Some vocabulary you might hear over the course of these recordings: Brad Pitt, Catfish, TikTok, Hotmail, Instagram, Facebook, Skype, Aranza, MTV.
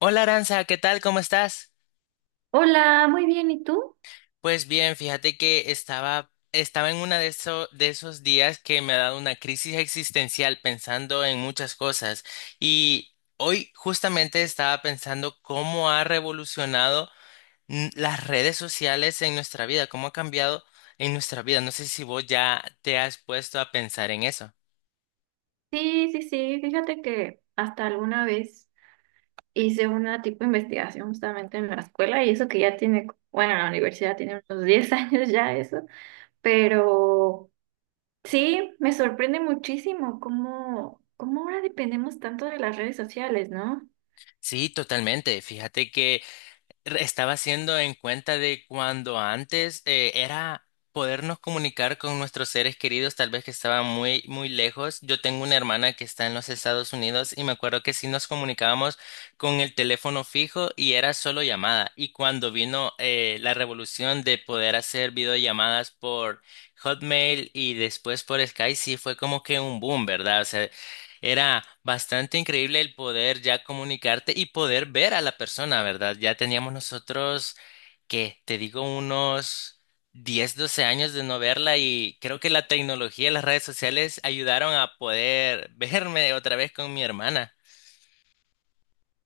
Hola Aranza, ¿qué tal? ¿Cómo estás? Hola, muy bien, ¿y tú? Pues bien, fíjate que estaba en de esos días que me ha dado una crisis existencial pensando en muchas cosas, y hoy justamente estaba pensando cómo ha revolucionado las redes sociales en nuestra vida, cómo ha cambiado en nuestra vida. No sé si vos ya te has puesto a pensar en eso. Sí, sí, sí, fíjate que hasta alguna vez hice una tipo de investigación justamente en la escuela y eso que ya tiene, bueno, en la universidad tiene unos 10 años ya eso, pero sí, me sorprende muchísimo cómo ahora dependemos tanto de las redes sociales, ¿no? Sí, totalmente. Fíjate que estaba haciendo en cuenta de cuando antes era podernos comunicar con nuestros seres queridos, tal vez que estaban muy, muy lejos. Yo tengo una hermana que está en los Estados Unidos y me acuerdo que sí nos comunicábamos con el teléfono fijo y era solo llamada. Y cuando vino la revolución de poder hacer videollamadas por Hotmail y después por Skype, sí fue como que un boom, ¿verdad? O sea, era bastante increíble el poder ya comunicarte y poder ver a la persona, ¿verdad? Ya teníamos nosotros, que te digo, unos 10, 12 años de no verla, y creo que la tecnología y las redes sociales ayudaron a poder verme otra vez con mi hermana.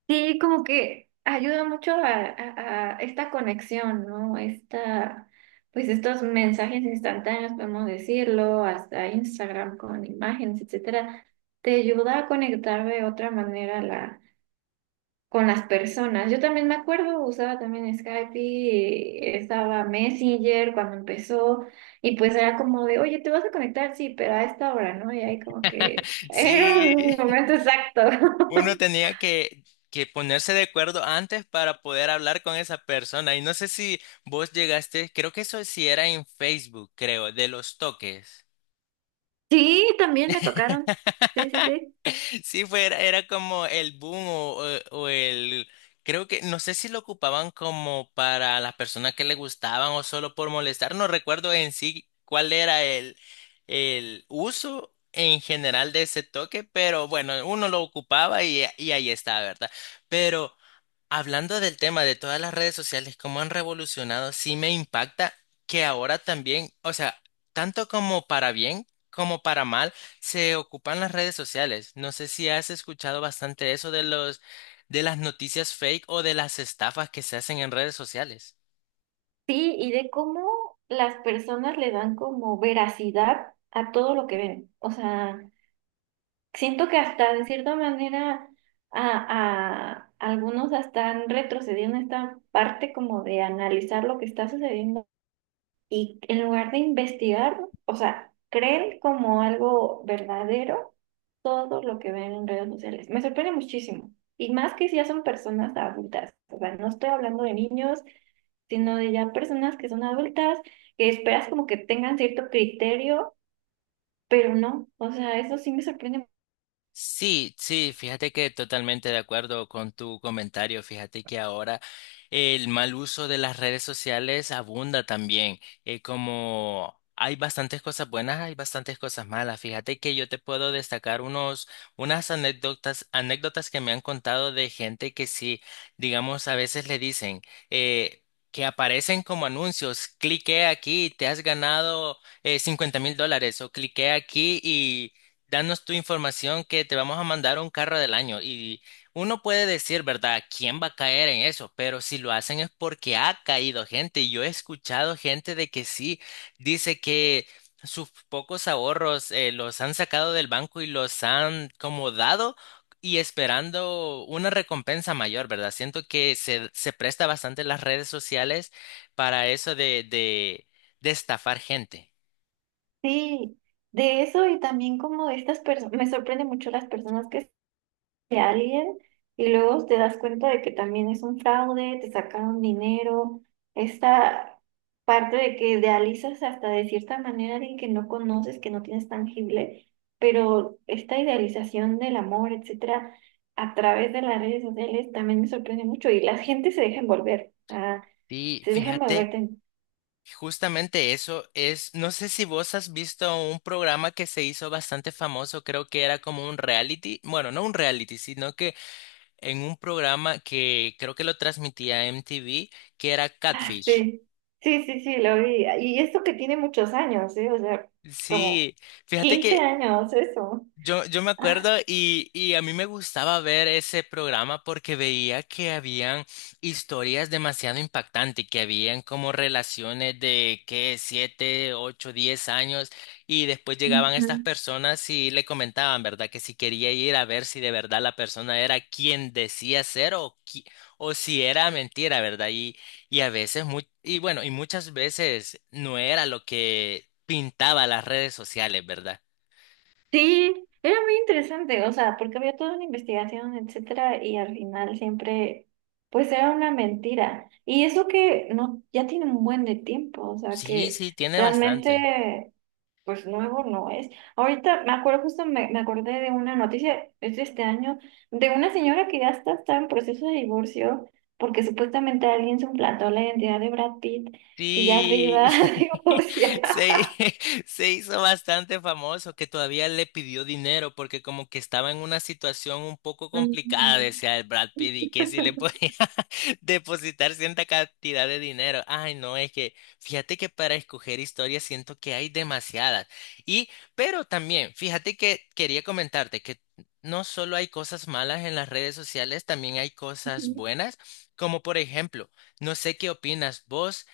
Sí, como que ayuda mucho a esta conexión, ¿no? Esta, pues estos mensajes instantáneos, podemos decirlo, hasta Instagram con imágenes, etcétera, te ayuda a conectar de otra manera con las personas. Yo también me acuerdo, usaba también Skype y estaba Messenger cuando empezó, y pues era como de, oye, ¿te vas a conectar? Sí, pero a esta hora, ¿no? Y ahí como que era un Sí, momento exacto. uno tenía que ponerse de acuerdo antes para poder hablar con esa persona, y no sé si vos llegaste, creo que eso sí era en Facebook, creo, de los toques. Sí, también me tocaron. Sí, sí, sí. Sí, era como el boom o el... Creo que, no sé si lo ocupaban como para las personas que le gustaban o solo por molestar, no recuerdo en sí cuál era el uso en general de ese toque, pero bueno, uno lo ocupaba y ahí está, ¿verdad? Pero... Hablando del tema de todas las redes sociales, cómo han revolucionado, sí me impacta que ahora también, o sea, tanto como para bien como para mal, se ocupan las redes sociales. No sé si has escuchado bastante eso de las noticias fake o de las estafas que se hacen en redes sociales. Sí, y de cómo las personas le dan como veracidad a todo lo que ven. O sea, siento que hasta de cierta manera a algunos hasta han retrocedido en esta parte como de analizar lo que está sucediendo. Y en lugar de investigar, o sea, creen como algo verdadero todo lo que ven en redes sociales. Me sorprende muchísimo. Y más que si ya son personas adultas. O sea, no estoy hablando de niños, sino de ya personas que son adultas, que esperas como que tengan cierto criterio, pero no. O sea, eso sí me sorprende. Sí, sí, fíjate que totalmente de acuerdo con tu comentario. Fíjate que ahora el mal uso de las redes sociales abunda también. Como hay bastantes cosas buenas, hay bastantes cosas malas. Fíjate que yo te puedo destacar unas anécdotas que me han contado de gente que sí, digamos, a veces le dicen, eh, que aparecen como anuncios, clique aquí, te has ganado $50.000 o clique aquí y danos tu información que te vamos a mandar un carro del año. Y uno puede decir, ¿verdad? ¿Quién va a caer en eso? Pero si lo hacen es porque ha caído gente. Y yo he escuchado gente de que sí, dice que sus pocos ahorros los han sacado del banco y los han como dado y esperando una recompensa mayor, ¿verdad? Siento que se presta bastante las redes sociales para eso de estafar gente. Sí, de eso y también como de estas personas, me sorprende mucho las personas que de alguien y luego te das cuenta de que también es un fraude, te sacaron dinero, esta parte de que idealizas hasta de cierta manera a alguien que no conoces, que no tienes tangible, pero esta idealización del amor, etcétera, a través de las redes sociales también me sorprende mucho y la gente se deja envolver, ah, Y se deja envolver. fíjate. Justamente eso es, no sé si vos has visto un programa que se hizo bastante famoso, creo que era como un reality, bueno, no un reality, sino que en un programa que creo que lo transmitía MTV, que era Ah, Catfish. sí, sí, sí, sí, lo vi. Y esto que tiene muchos años, ¿eh? O sea, como Sí, fíjate 15 que años, eso. Yo me acuerdo, y a mí me gustaba ver ese programa porque veía que habían historias demasiado impactantes, que habían como relaciones de que siete, ocho, diez años, y después llegaban Ujú. estas personas y le comentaban, ¿verdad? Que si quería ir a ver si de verdad la persona era quien decía ser o si era mentira, ¿verdad? Y a veces, y bueno, y muchas veces no era lo que pintaba las redes sociales, ¿verdad? Sí, era muy interesante, o sea, porque había toda una investigación, etcétera, y al final siempre, pues era una mentira. Y eso que no, ya tiene un buen de tiempo, o sea, Sí, que sí, tiene bastante. realmente, pues nuevo no es. Ahorita me acuerdo, me acordé de una noticia, es de este año, de una señora que está en proceso de divorcio, porque supuestamente alguien suplantó la identidad de Brad Pitt y ya se iba Sí, a divorciar. se, se hizo bastante famoso que todavía le pidió dinero porque como que estaba en una situación un poco complicada, decía el Brad Pitt, y que si le podía depositar cierta cantidad de dinero. Ay, no, es que fíjate que para escoger historias siento que hay demasiadas. Y, pero también, fíjate que quería comentarte que no solo hay cosas malas en las redes sociales, también hay cosas Ujú. buenas, como por ejemplo, no sé qué opinas vos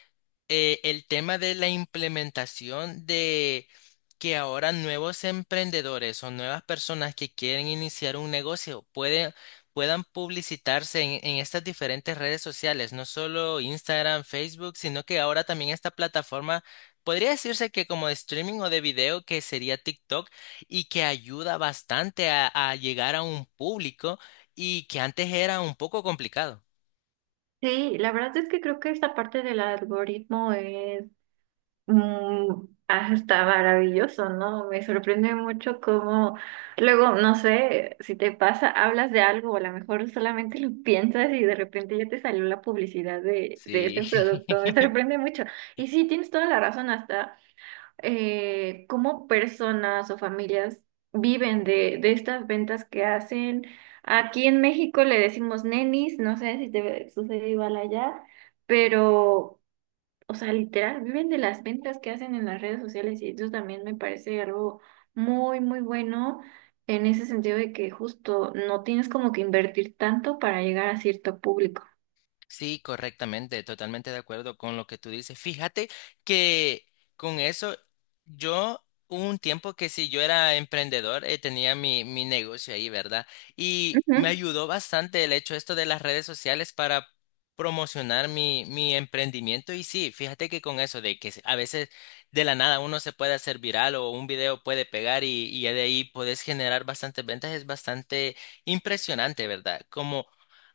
el tema de la implementación de que ahora nuevos emprendedores o nuevas personas que quieren iniciar un negocio puedan publicitarse en estas diferentes redes sociales, no solo Instagram, Facebook, sino que ahora también esta plataforma podría decirse que como de streaming o de video que sería TikTok, y que ayuda bastante a llegar a un público, y que antes era un poco complicado. Sí, la verdad es que creo que esta parte del algoritmo es hasta maravilloso, ¿no? Me sorprende mucho cómo luego, no sé, si te pasa, hablas de algo o a lo mejor solamente lo piensas y de repente ya te salió la publicidad de Sí. este producto. Me sorprende mucho. Y sí, tienes toda la razón, hasta cómo personas o familias viven de estas ventas que hacen. Aquí en México le decimos nenis, no sé si te sucede igual allá, pero, o sea, literal, viven de las ventas que hacen en las redes sociales y eso también me parece algo muy, muy bueno en ese sentido de que justo no tienes como que invertir tanto para llegar a cierto público. Sí, correctamente, totalmente de acuerdo con lo que tú dices. Fíjate que con eso, yo hubo un tiempo que si yo era emprendedor, tenía mi negocio ahí, ¿verdad? Y me ayudó bastante el hecho esto de las redes sociales para promocionar mi emprendimiento. Y sí, fíjate que con eso, de que a veces de la nada uno se puede hacer viral o un video puede pegar, y ya de ahí puedes generar bastantes ventas, es bastante impresionante, ¿verdad? Como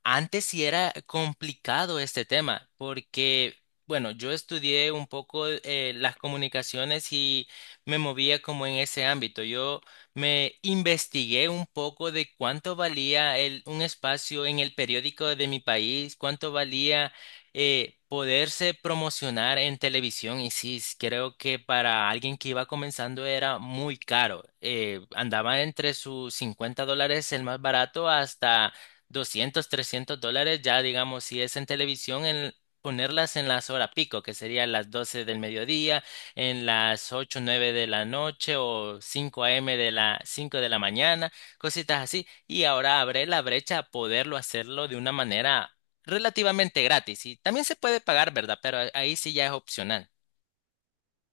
antes sí era complicado este tema, porque, bueno, yo estudié un poco las comunicaciones y me movía como en ese ámbito. Yo me investigué un poco de cuánto valía un espacio en el periódico de mi país, cuánto valía poderse promocionar en televisión. Y sí, creo que para alguien que iba comenzando era muy caro. Andaba entre sus 50 dólares el más barato hasta $200 $300, ya digamos, si es en televisión, en ponerlas en las horas pico, que serían las 12 del mediodía, en las 8 9 de la noche o 5 a.m. de la 5 de la mañana, cositas así. Y ahora abre la brecha a poderlo hacerlo de una manera relativamente gratis. Y también se puede pagar, ¿verdad? Pero ahí sí ya es opcional.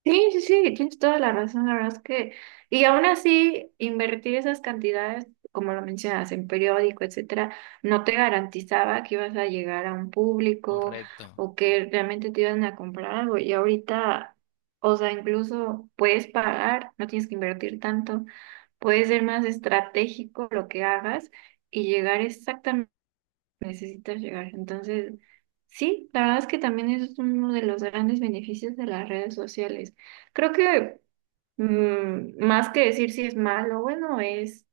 Sí, sí, sí, tienes toda la razón, la verdad es que, y aún así, invertir esas cantidades, como lo mencionas, en periódico, etcétera, no te garantizaba que ibas a llegar a un público Correcto. o que realmente te iban a comprar algo. Y ahorita, o sea, incluso puedes pagar, no tienes que invertir tanto, puedes ser más estratégico lo que hagas y llegar exactamente. Necesitas llegar. Entonces, sí, la verdad es que también es uno de los grandes beneficios de las redes sociales. Creo que más que decir si es malo o bueno, es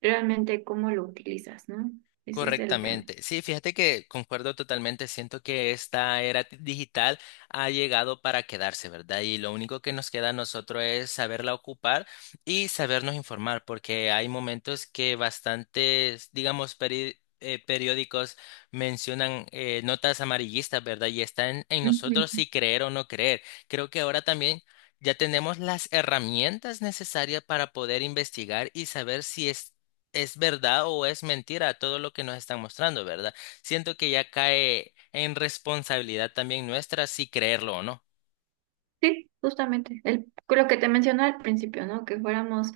realmente cómo lo utilizas, ¿no? Ese es el tema. Correctamente. Sí, fíjate que concuerdo totalmente. Siento que esta era digital ha llegado para quedarse, ¿verdad? Y lo único que nos queda a nosotros es saberla ocupar y sabernos informar, porque hay momentos que bastantes, digamos, periódicos mencionan notas amarillistas, ¿verdad? Y está en nosotros Ujú. si creer o no creer. Creo que ahora también ya tenemos las herramientas necesarias para poder investigar y saber si es verdad o es mentira todo lo que nos están mostrando, ¿verdad? Siento que ya cae en responsabilidad también nuestra si creerlo o no. Sí, justamente. El, lo que te mencioné al principio, ¿no? Que fuéramos,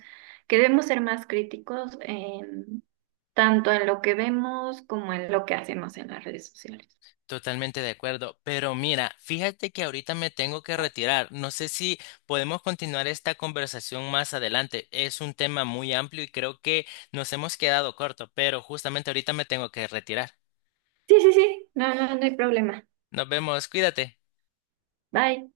que debemos ser más críticos en tanto en lo que vemos como en lo que hacemos en las redes sociales. Totalmente de acuerdo. Pero mira, fíjate que ahorita me tengo que retirar. No sé si podemos continuar esta conversación más adelante. Es un tema muy amplio y creo que nos hemos quedado corto, pero justamente ahorita me tengo que retirar. Sí, sí, sí. No, no, no hay problema. Nos vemos, cuídate. Bye.